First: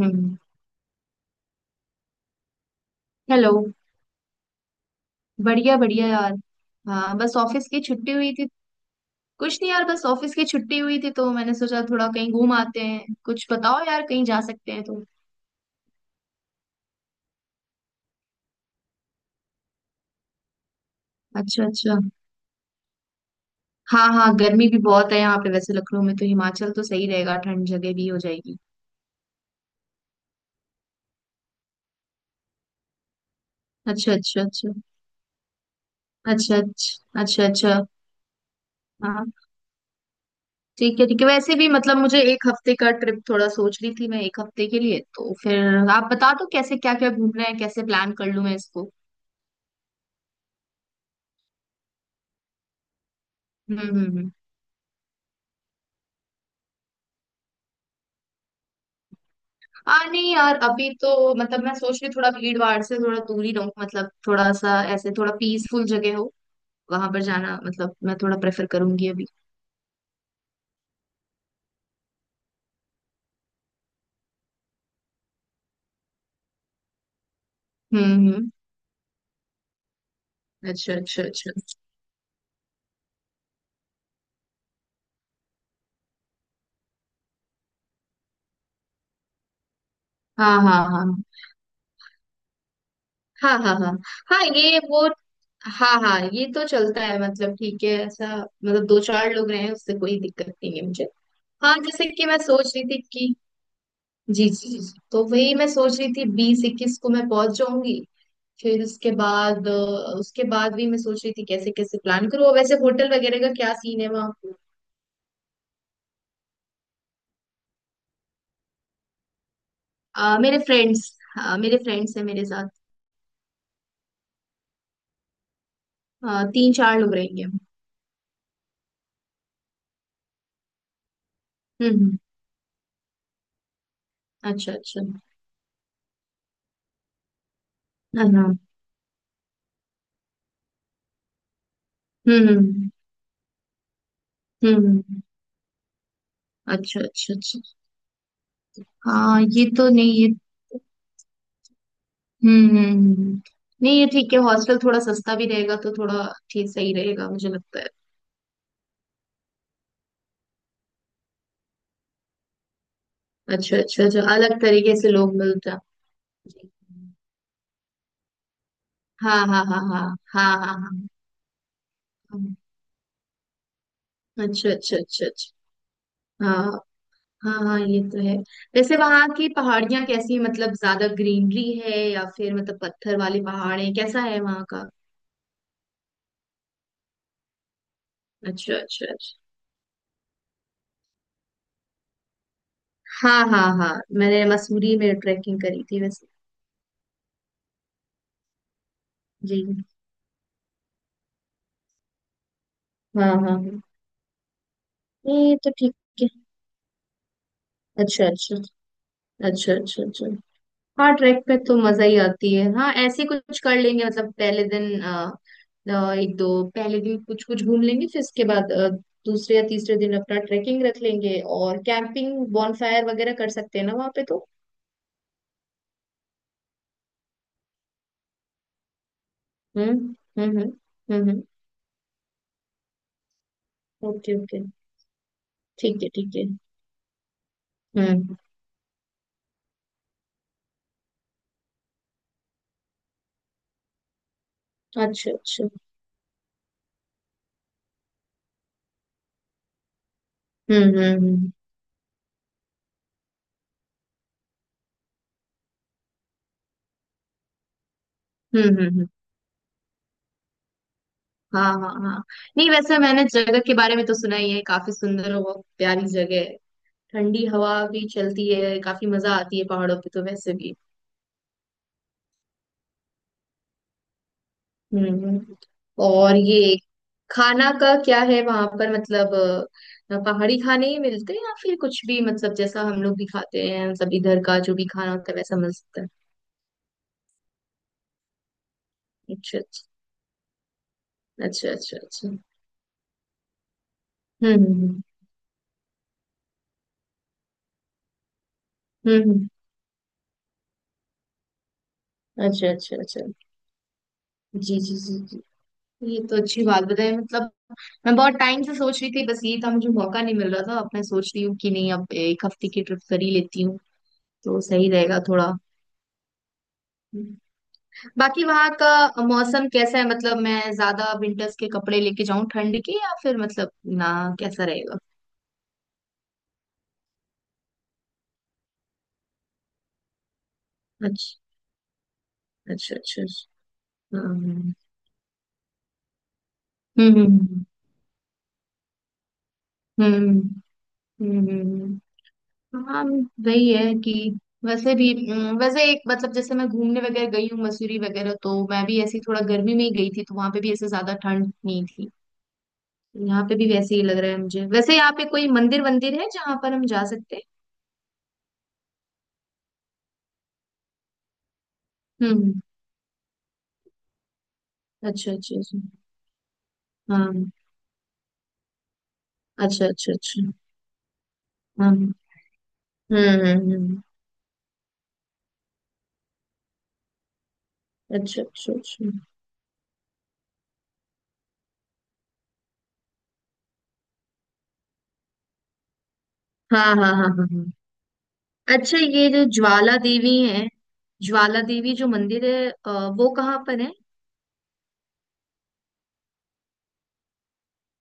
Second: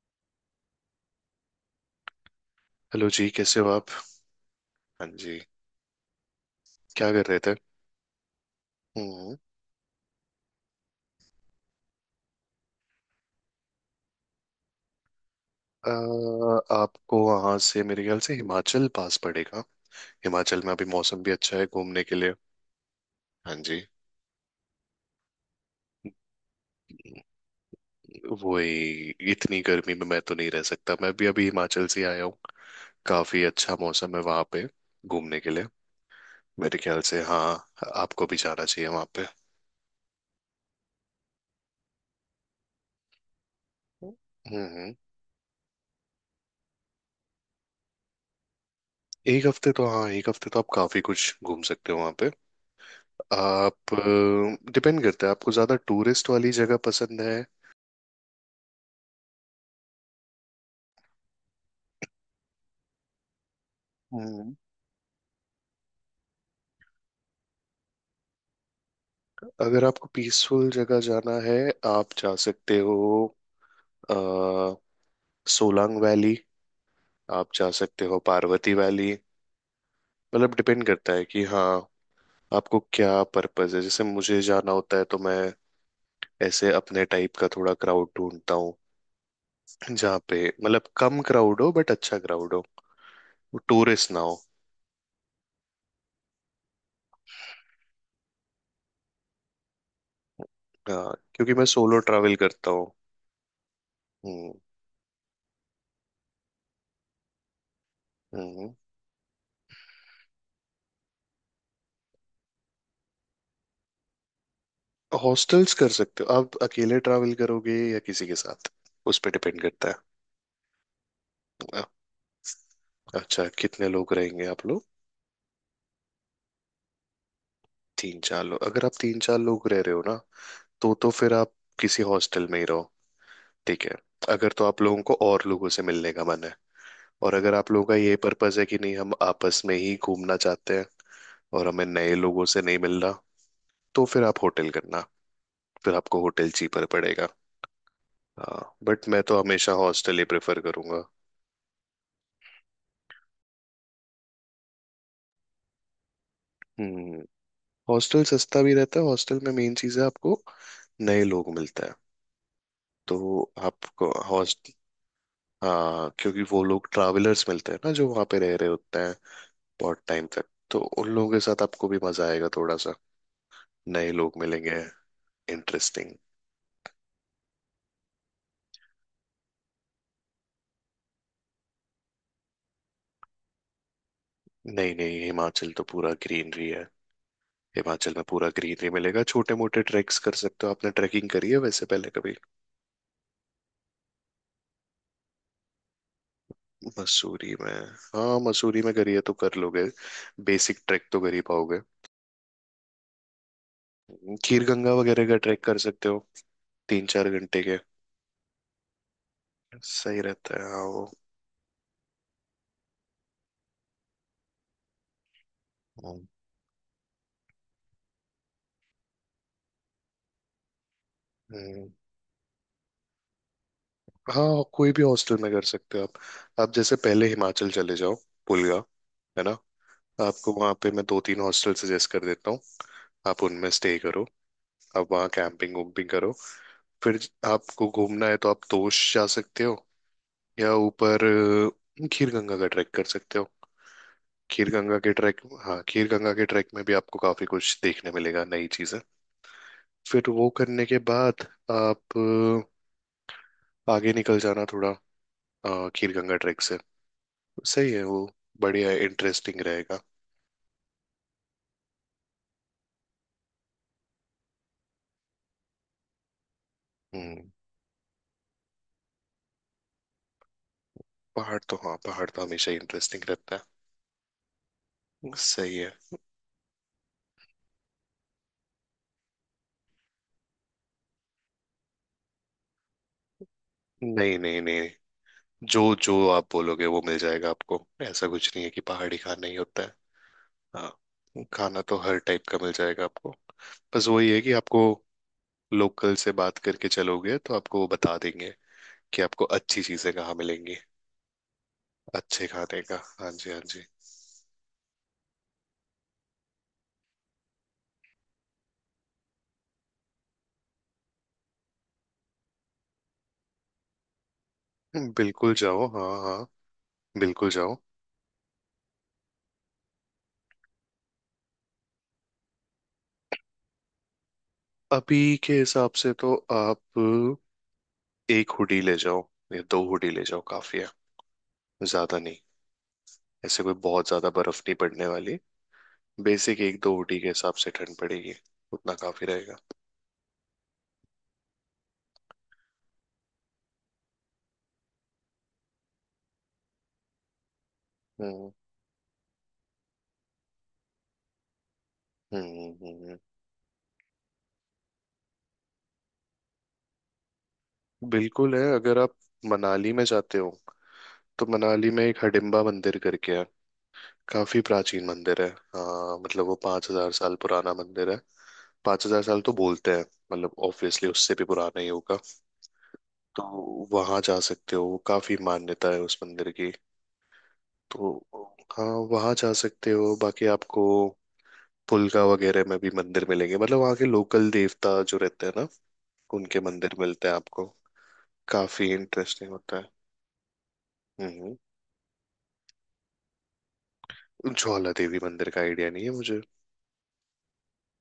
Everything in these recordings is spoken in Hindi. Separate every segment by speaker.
Speaker 1: हम्म।
Speaker 2: हेलो जी,
Speaker 1: हेलो।
Speaker 2: कैसे हो आप। हाँ जी।
Speaker 1: बढ़िया बढ़िया यार।
Speaker 2: क्या
Speaker 1: हाँ,
Speaker 2: कर
Speaker 1: बस
Speaker 2: रहे थे।
Speaker 1: ऑफिस की छुट्टी हुई थी।
Speaker 2: हम्म।
Speaker 1: कुछ नहीं यार, बस ऑफिस की छुट्टी हुई थी तो मैंने सोचा थोड़ा कहीं घूम आते हैं, कुछ बताओ यार कहीं जा सकते हैं तो।
Speaker 2: अ, आपको वहां से मेरे ख्याल से हिमाचल पास पड़ेगा। हिमाचल में अभी मौसम भी अच्छा
Speaker 1: अच्छा
Speaker 2: है
Speaker 1: अच्छा।
Speaker 2: घूमने के लिए। हाँ जी।
Speaker 1: हाँ हाँ, गर्मी भी बहुत है यहाँ पे वैसे लखनऊ में, तो हिमाचल तो सही रहेगा, ठंड जगह भी हो जाएगी।
Speaker 2: वही, इतनी गर्मी में मैं तो नहीं रह सकता, मैं भी अभी हिमाचल से आया हूँ। काफी अच्छा
Speaker 1: अच्छा
Speaker 2: मौसम है
Speaker 1: अच्छा
Speaker 2: वहां पे
Speaker 1: अच्छा
Speaker 2: घूमने के लिए।
Speaker 1: अच्छा
Speaker 2: मेरे ख्याल से
Speaker 1: अच्छा
Speaker 2: हाँ,
Speaker 1: अच्छा अच्छा।
Speaker 2: आपको भी जाना चाहिए वहां पे।
Speaker 1: हाँ, ठीक है ठीक है, वैसे भी मतलब मुझे एक हफ्ते का ट्रिप थोड़ा सोच रही थी, मैं एक हफ्ते के
Speaker 2: हम्म।
Speaker 1: लिए, तो फिर आप बता दो कैसे, क्या क्या घूमना है, कैसे प्लान कर लूँ मैं इसको।
Speaker 2: एक हफ्ते तो, हाँ एक हफ्ते तो आप काफी कुछ घूम सकते हो वहां पे।
Speaker 1: हम्म
Speaker 2: आप
Speaker 1: हम्म हम्म।
Speaker 2: डिपेंड करता है, आपको ज्यादा टूरिस्ट वाली जगह पसंद है।
Speaker 1: आ नहीं यार, अभी तो मतलब मैं सोच रही हूँ थोड़ा भीड़ भाड़ से थोड़ा दूर ही रहूँ, मतलब थोड़ा
Speaker 2: हम्म।
Speaker 1: सा ऐसे थोड़ा पीसफुल जगह हो, वहां पर जाना मतलब मैं थोड़ा प्रेफर करूंगी अभी।
Speaker 2: अगर आपको पीसफुल जगह जाना है आप जा सकते हो। आ, सोलांग वैली। आप जा सकते हो
Speaker 1: हम्म।
Speaker 2: पार्वती वैली। मतलब डिपेंड
Speaker 1: अच्छा
Speaker 2: करता
Speaker 1: अच्छा
Speaker 2: है कि
Speaker 1: अच्छा।
Speaker 2: हाँ आपको क्या पर्पस है। जैसे मुझे जाना होता है तो मैं ऐसे अपने टाइप का थोड़ा क्राउड ढूंढता हूँ, जहाँ पे
Speaker 1: हाँ
Speaker 2: मतलब
Speaker 1: हाँ हाँ
Speaker 2: कम क्राउड हो बट अच्छा क्राउड हो,
Speaker 1: हाँ हाँ हाँ।
Speaker 2: टूरिस्ट ना हो।
Speaker 1: हाँ ये वो, हाँ हाँ, ये तो चलता है, मतलब ठीक है, ऐसा मतलब दो चार लोग रहे हैं उससे कोई दिक्कत नहीं है मुझे।
Speaker 2: हाँ क्योंकि मैं
Speaker 1: हाँ
Speaker 2: सोलो
Speaker 1: जैसे कि
Speaker 2: ट्रैवल
Speaker 1: मैं
Speaker 2: करता
Speaker 1: सोच रही
Speaker 2: हूँ।
Speaker 1: थी कि। जी
Speaker 2: हम्म
Speaker 1: जी जी जी। तो वही मैं सोच रही थी 20-21 को मैं पहुंच जाऊंगी,
Speaker 2: हम्म।
Speaker 1: फिर उसके बाद उसके बाद भी मैं सोच रही थी कैसे कैसे प्लान करूँ, और वैसे होटल वगैरह का क्या सीन है वहाँ।
Speaker 2: हॉस्टल्स कर सकते हो आप। अकेले ट्रैवल करोगे या किसी के साथ, उस पर डिपेंड करता है।
Speaker 1: अ, मेरे फ्रेंड्स मेरे
Speaker 2: अ-
Speaker 1: फ्रेंड्स हैं मेरे साथ।
Speaker 2: अच्छा कितने लोग रहेंगे आप लोग।
Speaker 1: तीन चार लोग रहेंगे हम।
Speaker 2: तीन चार लोग, अगर आप तीन चार लोग रह रहे हो ना तो फिर आप
Speaker 1: हम्म
Speaker 2: किसी
Speaker 1: हम्म,
Speaker 2: हॉस्टल में ही रहो। ठीक है, अगर तो
Speaker 1: अच्छा
Speaker 2: आप
Speaker 1: अच्छा।
Speaker 2: लोगों को और लोगों से मिलने का मन है। और अगर आप लोगों का ये
Speaker 1: हाँ हाँ,
Speaker 2: पर्पस है कि नहीं हम आपस में ही घूमना चाहते हैं और हमें नए लोगों
Speaker 1: हम्म
Speaker 2: से नहीं
Speaker 1: हम्म
Speaker 2: मिल रहा, तो फिर आप होटल
Speaker 1: हम्म, हम्म,
Speaker 2: करना।
Speaker 1: हम्म।
Speaker 2: फिर आपको होटल चीपर
Speaker 1: अच्छा
Speaker 2: पड़ेगा।
Speaker 1: अच्छा अच्छा।
Speaker 2: हाँ बट मैं तो
Speaker 1: हाँ ये
Speaker 2: हमेशा
Speaker 1: तो नहीं
Speaker 2: हॉस्टल ही
Speaker 1: ये।
Speaker 2: प्रेफर करूंगा।
Speaker 1: हम्म। नहीं ये ठीक है, हॉस्टल थोड़ा सस्ता भी रहेगा तो थोड़ा ठीक सही
Speaker 2: हम्म।
Speaker 1: रहेगा मुझे लगता है।
Speaker 2: हॉस्टल सस्ता भी रहता है। हॉस्टल में मेन चीज है, आपको नए लोग मिलता है। तो
Speaker 1: अच्छा अच्छा
Speaker 2: आपको
Speaker 1: अच्छा, अलग
Speaker 2: हॉस्ट,
Speaker 1: तरीके से लोग मिलते हैं।
Speaker 2: हाँ क्योंकि वो लोग ट्रैवलर्स मिलते हैं ना जो वहाँ पे रह रहे होते हैं
Speaker 1: हाँ हाँ हाँ हाँ।
Speaker 2: बहुत टाइम तक,
Speaker 1: हाँ हाँ
Speaker 2: तो
Speaker 1: हाँ
Speaker 2: उन लोगों के साथ आपको भी मजा आएगा
Speaker 1: हाँ।
Speaker 2: थोड़ा सा। नए लोग
Speaker 1: अच्छा
Speaker 2: मिलेंगे,
Speaker 1: अच्छा अच्छा अच्छा।
Speaker 2: इंटरेस्टिंग।
Speaker 1: हाँ हाँ हाँ ये तो है। वैसे वहां की पहाड़ियाँ कैसी हैं? मतलब ज्यादा ग्रीनरी है या फिर मतलब पत्थर वाले पहाड़ है, कैसा है वहां का।
Speaker 2: नहीं नहीं, हिमाचल तो पूरा ग्रीनरी है। हिमाचल में पूरा
Speaker 1: अच्छा
Speaker 2: ग्रीनरी
Speaker 1: अच्छा
Speaker 2: मिलेगा,
Speaker 1: अच्छा।
Speaker 2: छोटे मोटे ट्रैक्स कर सकते हो। आपने ट्रैकिंग करी है वैसे पहले कभी।
Speaker 1: हाँ हाँ हाँ, मैंने मसूरी में ट्रैकिंग करी थी वैसे।
Speaker 2: मसूरी में, हाँ मसूरी में करी है तो कर
Speaker 1: जी।
Speaker 2: लोगे। बेसिक ट्रैक तो कर ही पाओगे।
Speaker 1: हाँ हाँ हाँ।
Speaker 2: खीर गंगा वगैरह का
Speaker 1: ये
Speaker 2: ट्रैक
Speaker 1: तो
Speaker 2: कर
Speaker 1: ठीक
Speaker 2: सकते हो,
Speaker 1: है।
Speaker 2: तीन चार घंटे के।
Speaker 1: अच्छा अच्छा अच्छा अच्छा
Speaker 2: सही
Speaker 1: अच्छा।
Speaker 2: रहता है हाँ वो।
Speaker 1: हाँ, ट्रैक पे तो मजा ही आती है, हाँ ऐसे कुछ कर लेंगे, मतलब पहले दिन एक दो पहले दिन कुछ कुछ घूम लेंगे, फिर इसके बाद दूसरे या तीसरे दिन अपना ट्रैकिंग रख लेंगे और
Speaker 2: हम्म।
Speaker 1: कैंपिंग बॉनफायर वगैरह कर सकते हैं ना वहाँ पे तो।
Speaker 2: हाँ कोई भी हॉस्टल में कर सकते हो आप। आप जैसे पहले हिमाचल चले जाओ, पुलगा, है ना।
Speaker 1: हम्म
Speaker 2: आपको वहाँ पे मैं दो तीन
Speaker 1: हम्म।
Speaker 2: हॉस्टल सजेस्ट कर देता हूँ। आप उनमें स्टे करो।
Speaker 1: Okay okay.
Speaker 2: आप वहाँ कैंपिंग
Speaker 1: ठीक
Speaker 2: वैम्पिंग
Speaker 1: है
Speaker 2: करो।
Speaker 1: ठीक है।
Speaker 2: फिर आपको घूमना है
Speaker 1: हम्म।
Speaker 2: तो आप तोश जा सकते हो या ऊपर। खीर गंगा का ट्रैक कर सकते हो, खीर गंगा के
Speaker 1: अच्छा
Speaker 2: ट्रैक।
Speaker 1: अच्छा।
Speaker 2: हाँ खीर गंगा के ट्रैक में भी आपको काफी कुछ देखने मिलेगा, नई चीजें। फिर वो
Speaker 1: हम्म
Speaker 2: करने के
Speaker 1: हम्म
Speaker 2: बाद
Speaker 1: हम्म
Speaker 2: आप आगे निकल जाना थोड़ा, खीर गंगा ट्रैक से। सही है वो,
Speaker 1: हम्म हम्म
Speaker 2: बढ़िया
Speaker 1: हम्म,
Speaker 2: इंटरेस्टिंग रहेगा।
Speaker 1: हाँ हाँ हाँ। नहीं वैसे मैंने जगह के बारे में तो सुना ही है, काफी सुंदर और बहुत प्यारी जगह है। ठंडी
Speaker 2: हम्म।
Speaker 1: हवा भी चलती है, काफी मजा आती है पहाड़ों पे तो वैसे भी।
Speaker 2: पहाड़ तो, हाँ पहाड़ तो हमेशा इंटरेस्टिंग रहता है।
Speaker 1: हम्म।
Speaker 2: सही है।
Speaker 1: और ये खाना का क्या है वहां पर, मतलब पहाड़ी खाने ही मिलते हैं या फिर कुछ भी, मतलब जैसा हम लोग भी खाते हैं मतलब
Speaker 2: नहीं
Speaker 1: इधर का
Speaker 2: नहीं
Speaker 1: जो भी
Speaker 2: नहीं,
Speaker 1: खाना होता है वैसा मिल
Speaker 2: जो
Speaker 1: सकता है।
Speaker 2: जो आप बोलोगे वो मिल जाएगा आपको। ऐसा कुछ नहीं है कि पहाड़ी खाना ही
Speaker 1: अच्छा
Speaker 2: होता
Speaker 1: अच्छा
Speaker 2: है। हाँ
Speaker 1: अच्छा
Speaker 2: खाना तो
Speaker 1: अच्छा
Speaker 2: हर
Speaker 1: अच्छा।
Speaker 2: टाइप का मिल जाएगा आपको। बस वही है कि
Speaker 1: हम्म
Speaker 2: आपको
Speaker 1: हम्म
Speaker 2: लोकल से बात करके चलोगे तो आपको वो बता देंगे
Speaker 1: हम्म
Speaker 2: कि आपको
Speaker 1: हम्म,
Speaker 2: अच्छी चीजें कहाँ मिलेंगी, अच्छे
Speaker 1: अच्छा
Speaker 2: खाने
Speaker 1: अच्छा
Speaker 2: का।
Speaker 1: अच्छा।
Speaker 2: हाँ जी, हाँ जी।
Speaker 1: जी जी जी जी। ये तो अच्छी बात बताई, मतलब मैं बहुत टाइम से सोच रही थी, बस ये था मुझे मौका नहीं मिल रहा था, अब मैं सोच रही हूँ कि नहीं अब एक हफ्ते की ट्रिप कर ही लेती हूँ तो सही रहेगा थोड़ा।
Speaker 2: बिल्कुल जाओ, हाँ हाँ, बिल्कुल जाओ।
Speaker 1: बाकी वहां का मौसम कैसा है, मतलब मैं ज्यादा विंटर्स के कपड़े लेके जाऊं ठंड के या फिर मतलब, ना, कैसा रहेगा।
Speaker 2: अभी के हिसाब से तो आप एक हुडी ले जाओ या दो हुडी ले जाओ, काफी है,
Speaker 1: अच्छा
Speaker 2: ज्यादा नहीं।
Speaker 1: अच्छा अच्छा
Speaker 2: ऐसे
Speaker 1: अच्छा।
Speaker 2: कोई बहुत ज्यादा बर्फ
Speaker 1: हम्म
Speaker 2: नहीं पड़ने वाली। बेसिक एक दो हुडी
Speaker 1: हम्म
Speaker 2: के हिसाब
Speaker 1: हम्म
Speaker 2: से ठंड पड़ेगी, उतना काफी रहेगा।
Speaker 1: हम्म हम्म, हम्म, हम्म। हाँ, वही है कि वैसे भी वैसे एक मतलब, जैसे मैं घूमने वगैरह गई हूँ मसूरी वगैरह,
Speaker 2: हम्म
Speaker 1: तो मैं भी ऐसी थोड़ा गर्मी में ही गई थी तो वहां पे भी ऐसे ज्यादा ठंड नहीं थी।
Speaker 2: हम्म। हम्म। हम्म।
Speaker 1: यहाँ पे भी वैसे ही लग रहा है मुझे। वैसे यहाँ पे कोई मंदिर वंदिर है जहाँ पर हम जा सकते हैं?
Speaker 2: बिल्कुल है। अगर आप मनाली में जाते हो तो मनाली में एक
Speaker 1: हम्म।
Speaker 2: हडिम्बा मंदिर करके है, काफी प्राचीन
Speaker 1: अच्छा
Speaker 2: मंदिर है।
Speaker 1: अच्छा अच्छा।
Speaker 2: हाँ मतलब वो 5,000 साल
Speaker 1: हाँ।
Speaker 2: पुराना मंदिर है। 5,000 साल तो
Speaker 1: अच्छा
Speaker 2: बोलते हैं।
Speaker 1: अच्छा अच्छा।
Speaker 2: मतलब ऑब्वियसली उससे भी पुराना ही
Speaker 1: हाँ।
Speaker 2: होगा। तो
Speaker 1: हम्म हम्म,
Speaker 2: वहां जा सकते हो, काफी मान्यता है उस मंदिर की। तो
Speaker 1: अच्छा अच्छा
Speaker 2: हाँ
Speaker 1: अच्छा।
Speaker 2: वहाँ जा सकते हो। बाकी आपको पुलका वगैरह में भी मंदिर मिलेंगे, मतलब वहाँ के लोकल देवता जो रहते हैं ना, उनके
Speaker 1: हाँ
Speaker 2: मंदिर
Speaker 1: हाँ
Speaker 2: मिलते
Speaker 1: हाँ
Speaker 2: हैं
Speaker 1: हाँ हाँ।
Speaker 2: आपको। काफी
Speaker 1: अच्छा, ये जो
Speaker 2: इंटरेस्टिंग होता है।
Speaker 1: ज्वाला देवी है,
Speaker 2: हम्म।
Speaker 1: ज्वाला देवी जो मंदिर है, वो कहाँ पर है?
Speaker 2: ज्वाला देवी मंदिर का आइडिया नहीं है मुझे।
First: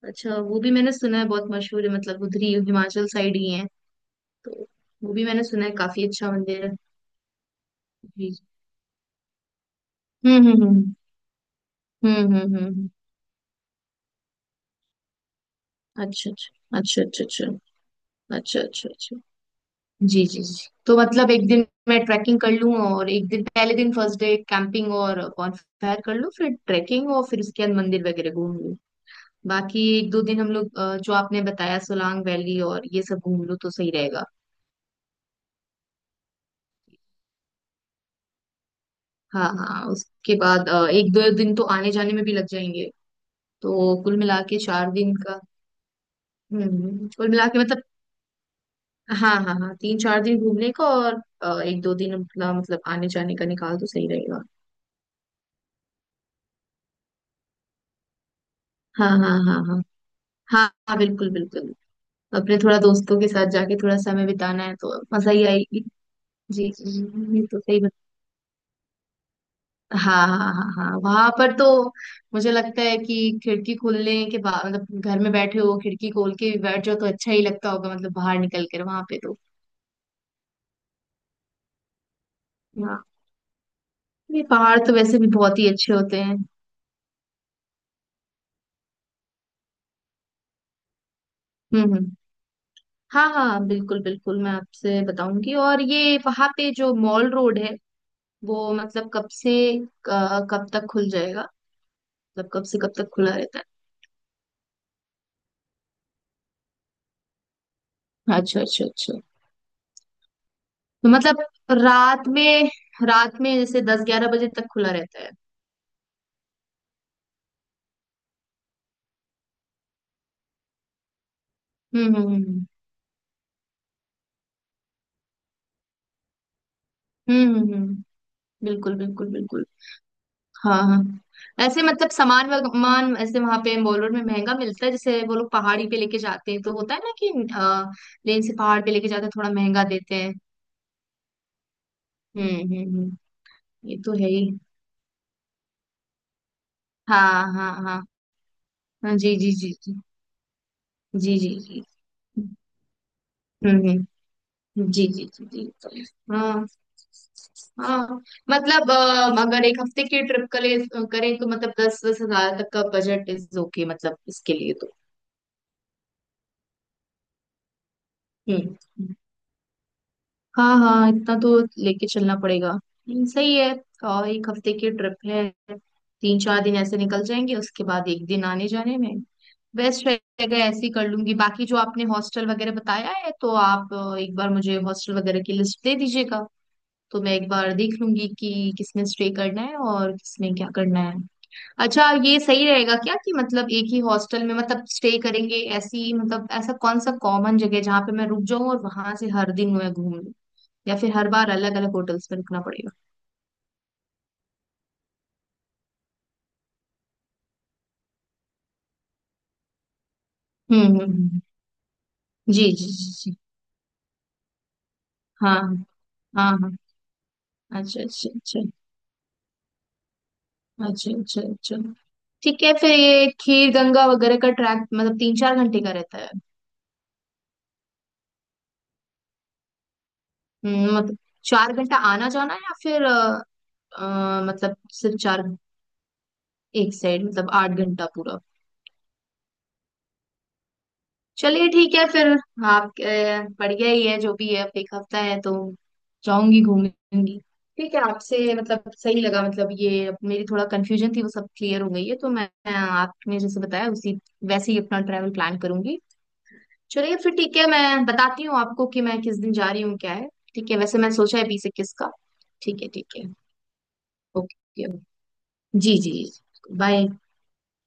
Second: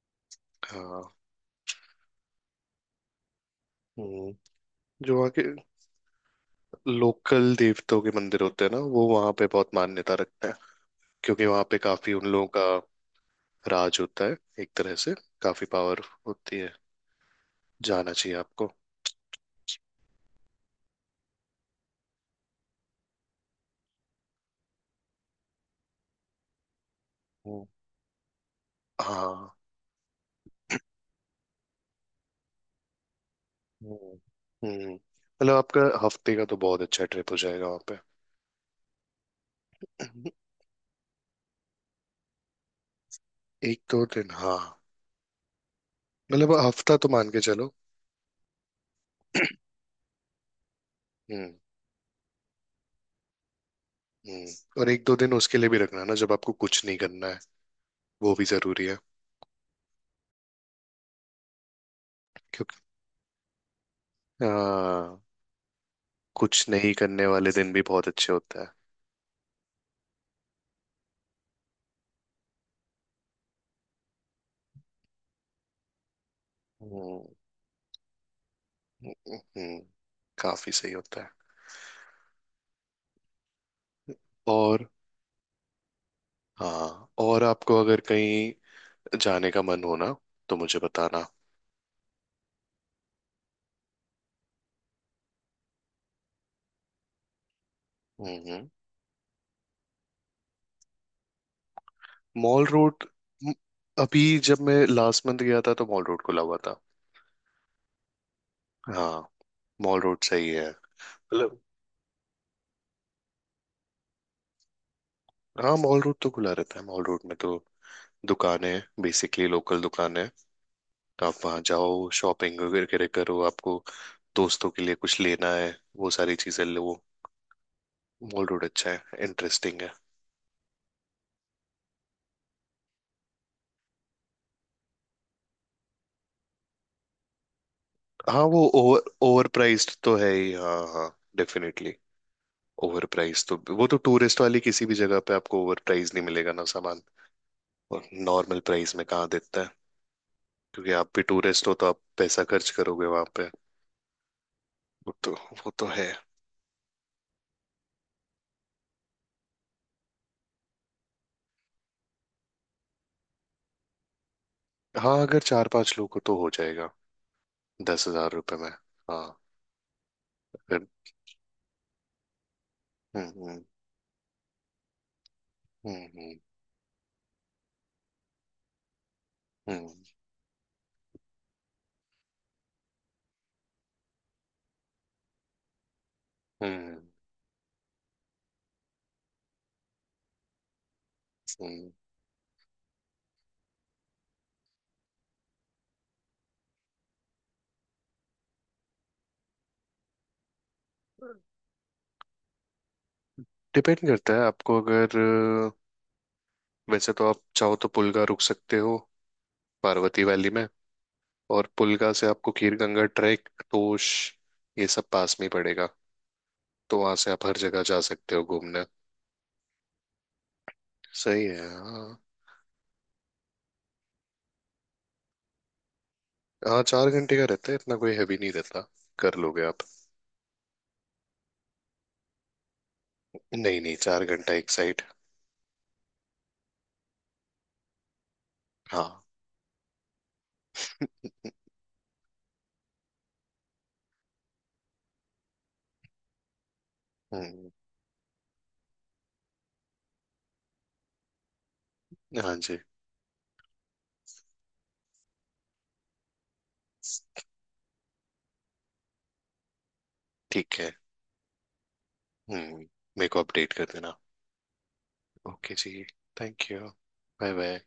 Speaker 1: अच्छा, वो भी मैंने
Speaker 2: हाँ।
Speaker 1: सुना है, बहुत मशहूर है, मतलब उधर ही हिमाचल साइड ही है
Speaker 2: हम्म।
Speaker 1: तो। वो
Speaker 2: जो
Speaker 1: भी
Speaker 2: वहाँ के
Speaker 1: मैंने सुना है, काफी अच्छा मंदिर है।
Speaker 2: लोकल देवताओं के
Speaker 1: जी।
Speaker 2: मंदिर होते हैं ना वो वहाँ पे बहुत मान्यता
Speaker 1: हम्म
Speaker 2: रखते हैं,
Speaker 1: हम्म हम्म
Speaker 2: क्योंकि वहाँ पे काफी
Speaker 1: हम्म
Speaker 2: उन
Speaker 1: हम्म
Speaker 2: लोगों
Speaker 1: हम्म, हम्म।
Speaker 2: का राज होता है एक तरह से, काफी पावर
Speaker 1: अच्छा
Speaker 2: होती है।
Speaker 1: अच्छा अच्छा अच्छा
Speaker 2: जाना चाहिए
Speaker 1: अच्छा अच्छा
Speaker 2: आपको।
Speaker 1: अच्छा अच्छा। जी जी जी, तो मतलब एक दिन मैं ट्रैकिंग कर लूँ और एक दिन पहले दिन फर्स्ट डे कैंपिंग और बॉनफायर कर लूँ, फिर ट्रैकिंग और फिर
Speaker 2: हम्म।
Speaker 1: उसके बाद मंदिर वगैरह घूम लूँ।
Speaker 2: हाँ।
Speaker 1: बाकी एक दो दिन हम लोग जो आपने बताया सोलांग वैली और ये सब घूम लूँ तो सही
Speaker 2: हम्म
Speaker 1: रहेगा।
Speaker 2: मतलब आपका हफ्ते का तो बहुत अच्छा ट्रिप हो जाएगा वहां पे।
Speaker 1: हाँ हाँ,
Speaker 2: हम्म।
Speaker 1: उसके बाद एक दो दिन तो आने जाने में भी लग जाएंगे,
Speaker 2: एक
Speaker 1: तो
Speaker 2: दो
Speaker 1: कुल
Speaker 2: दिन,
Speaker 1: मिला
Speaker 2: हाँ
Speaker 1: के चार दिन का।
Speaker 2: मतलब हफ्ता
Speaker 1: हम्म,
Speaker 2: तो मान
Speaker 1: कुल
Speaker 2: के
Speaker 1: मिला के
Speaker 2: चलो।
Speaker 1: मतलब, हाँ हाँ हाँ तीन चार दिन घूमने का और
Speaker 2: हम्म।
Speaker 1: एक दो दिन अपना, मतलब आने जाने का, निकाल तो सही रहेगा।
Speaker 2: हम्म। और एक दो दिन उसके लिए भी रखना ना, जब आपको कुछ नहीं करना है, वो भी जरूरी है।
Speaker 1: हाँ हाँ हाँ हाँ। हाँ हाँ बिल्कुल बिल्कुल। अपने
Speaker 2: क्योंकि
Speaker 1: थोड़ा दोस्तों के साथ जाके थोड़ा समय बिताना है तो
Speaker 2: हाँ,
Speaker 1: मजा ही आएगी।
Speaker 2: कुछ
Speaker 1: जी
Speaker 2: नहीं करने
Speaker 1: जी, ये
Speaker 2: वाले
Speaker 1: तो
Speaker 2: दिन
Speaker 1: सही
Speaker 2: भी
Speaker 1: बत...
Speaker 2: बहुत अच्छे होता है।
Speaker 1: हाँ हाँ हाँ हाँ वहां पर तो मुझे लगता है कि खिड़की खोलने के बाद, मतलब घर में बैठे हो खिड़की खोल के भी बैठ जाओ तो
Speaker 2: हम्म।
Speaker 1: अच्छा ही लगता होगा, मतलब बाहर निकल कर वहां पे तो।
Speaker 2: हम्म। काफी सही होता है।
Speaker 1: हाँ, ये पहाड़
Speaker 2: और
Speaker 1: तो वैसे भी बहुत ही अच्छे होते हैं।
Speaker 2: हाँ, और आपको अगर कहीं जाने का मन हो ना तो मुझे बताना।
Speaker 1: हम्म। हाँ हाँ बिल्कुल बिल्कुल, मैं आपसे बताऊंगी। और ये वहां पे जो मॉल रोड है
Speaker 2: हम्म। हम्म।
Speaker 1: वो मतलब कब से कब तक खुल जाएगा, मतलब कब
Speaker 2: मॉल
Speaker 1: से कब
Speaker 2: रोड,
Speaker 1: तक खुला
Speaker 2: म-
Speaker 1: रहता
Speaker 2: अभी जब मैं लास्ट मंथ गया था तो मॉल रोड खुला हुआ था।
Speaker 1: है? अच्छा अच्छा अच्छा,
Speaker 2: हाँ मॉल रोड सही है,
Speaker 1: तो मतलब
Speaker 2: मतलब,
Speaker 1: रात में रात में जैसे 10-11 बजे तक खुला रहता है?
Speaker 2: हाँ मॉल रोड तो खुला रहता है। मॉल रोड में तो दुकानें बेसिकली लोकल दुकान है, तो आप वहाँ जाओ
Speaker 1: हम्म
Speaker 2: शॉपिंग
Speaker 1: हम्म
Speaker 2: वगैरह करो। आपको दोस्तों के लिए कुछ लेना है वो सारी चीजें लो।
Speaker 1: हम्म।
Speaker 2: मॉल रोड अच्छा
Speaker 1: बिल्कुल
Speaker 2: है,
Speaker 1: बिल्कुल बिल्कुल।
Speaker 2: इंटरेस्टिंग है।
Speaker 1: हाँ हाँ, ऐसे मतलब सामान वामान ऐसे वहां पे मॉल रोड में महंगा मिलता है, जैसे वो लोग पहाड़ी पे लेके जाते हैं तो होता है ना कि अ,
Speaker 2: हाँ
Speaker 1: लेन से
Speaker 2: वो
Speaker 1: पहाड़ पे
Speaker 2: ओवर
Speaker 1: लेके जाते हैं
Speaker 2: ओवर
Speaker 1: थोड़ा महंगा
Speaker 2: प्राइस्ड
Speaker 1: देते
Speaker 2: तो है
Speaker 1: हैं।
Speaker 2: ही, हाँ हाँ, डेफिनेटली। Over
Speaker 1: hmm.
Speaker 2: प्राइस तो, वो
Speaker 1: ये
Speaker 2: तो
Speaker 1: तो है
Speaker 2: टूरिस्ट
Speaker 1: ही।
Speaker 2: वाली किसी भी जगह पे आपको ओवर प्राइस नहीं मिलेगा ना सामान।
Speaker 1: हाँ हाँ
Speaker 2: और
Speaker 1: हाँ
Speaker 2: नॉर्मल प्राइस में
Speaker 1: हाँ।
Speaker 2: कहाँ
Speaker 1: जी जी
Speaker 2: देता है,
Speaker 1: जी जी
Speaker 2: क्योंकि आप भी
Speaker 1: जी जी
Speaker 2: टूरिस्ट हो
Speaker 1: जी।
Speaker 2: तो आप पैसा
Speaker 1: हम्म
Speaker 2: खर्च करोगे वहां पे।
Speaker 1: हम्म। जी
Speaker 2: वो
Speaker 1: जी
Speaker 2: तो
Speaker 1: जी जी,
Speaker 2: वो तो
Speaker 1: तो
Speaker 2: है।
Speaker 1: हाँ हाँ, मतलब अगर एक हफ्ते की ट्रिप करें तो मतलब दस दस हजार तक का बजट इज ओके मतलब इसके लिए तो।
Speaker 2: हाँ अगर चार पांच लोग हो तो हो जाएगा, 10,000 रुपये में,
Speaker 1: हम्म।
Speaker 2: हाँ
Speaker 1: हाँ
Speaker 2: अगर।
Speaker 1: हाँ, इतना तो लेके चलना पड़ेगा, सही
Speaker 2: हम्म
Speaker 1: है। और एक हफ्ते की ट्रिप है,
Speaker 2: हम्म हम्म
Speaker 1: तीन चार दिन ऐसे निकल जाएंगे उसके बाद एक दिन आने जाने में,
Speaker 2: हम्म
Speaker 1: बेस्ट रहेगा, ऐसे ही कर लूंगी। बाकी जो आपने हॉस्टल वगैरह बताया है, तो आप एक बार मुझे हॉस्टल वगैरह की लिस्ट दे दीजिएगा
Speaker 2: हम्म
Speaker 1: तो मैं एक बार देख लूंगी कि किसमें स्टे करना है और किसमें क्या करना है।
Speaker 2: हम्म।
Speaker 1: अच्छा, ये सही रहेगा क्या कि मतलब एक ही हॉस्टल में मतलब स्टे करेंगे, ऐसी मतलब ऐसा कौन सा कॉमन जगह है जहाँ पे मैं रुक जाऊं और वहां से हर दिन मैं घूम लूं, या फिर हर बार अलग अलग होटल्स में रुकना पड़ेगा?
Speaker 2: डिपेंड करता है आपको अगर, वैसे तो आप चाहो तो पुलगा रुक सकते हो, पार्वती वैली में।
Speaker 1: हम्म।
Speaker 2: और पुलगा से आपको
Speaker 1: जी
Speaker 2: खीर
Speaker 1: जी
Speaker 2: गंगा
Speaker 1: जी जी।
Speaker 2: ट्रैक, तोश, ये सब पास में ही
Speaker 1: हाँ
Speaker 2: पड़ेगा।
Speaker 1: हाँ हाँ।
Speaker 2: तो वहां से आप हर जगह जा
Speaker 1: अच्छा अच्छा
Speaker 2: सकते हो
Speaker 1: अच्छा
Speaker 2: घूमने।
Speaker 1: अच्छा अच्छा
Speaker 2: सही है।
Speaker 1: अच्छा।
Speaker 2: हाँ
Speaker 1: ठीक है फिर, ये खीर गंगा वगैरह का ट्रैक मतलब तीन चार घंटे का रहता है?
Speaker 2: हाँ चार घंटे का रहता है, इतना कोई हैवी नहीं रहता, कर लोगे आप।
Speaker 1: मतलब 4 घंटा आना जाना, या फिर
Speaker 2: नहीं नहीं, चार घंटा एक
Speaker 1: मतलब
Speaker 2: साइड।
Speaker 1: सिर्फ चार एक साइड, मतलब 8 घंटा पूरा?
Speaker 2: हाँ।
Speaker 1: चलिए ठीक है फिर। आप बढ़िया ही है जो भी है, अब एक हफ्ता है तो जाऊंगी घूमूंगी।
Speaker 2: हम्म।
Speaker 1: ठीक है, आपसे मतलब सही लगा, मतलब ये अब मेरी थोड़ा कंफ्यूजन थी वो सब क्लियर हो गई है, तो मैं
Speaker 2: हाँ
Speaker 1: मैं
Speaker 2: जी।
Speaker 1: आपने जैसे बताया उसी वैसे ही अपना ट्रैवल प्लान करूंगी। चलिए फिर ठीक है, मैं बताती हूँ आपको कि मैं किस दिन जा रही हूँ क्या है। ठीक है,
Speaker 2: ठीक है।
Speaker 1: वैसे मैं सोचा है 20-21 का।
Speaker 2: हम्म।
Speaker 1: ठीक है ठीक
Speaker 2: मेरे
Speaker 1: है।
Speaker 2: को अपडेट कर देना।
Speaker 1: ओके
Speaker 2: ओके
Speaker 1: जी।
Speaker 2: जी।
Speaker 1: जी।
Speaker 2: Thank you.
Speaker 1: Bye.
Speaker 2: Bye bye.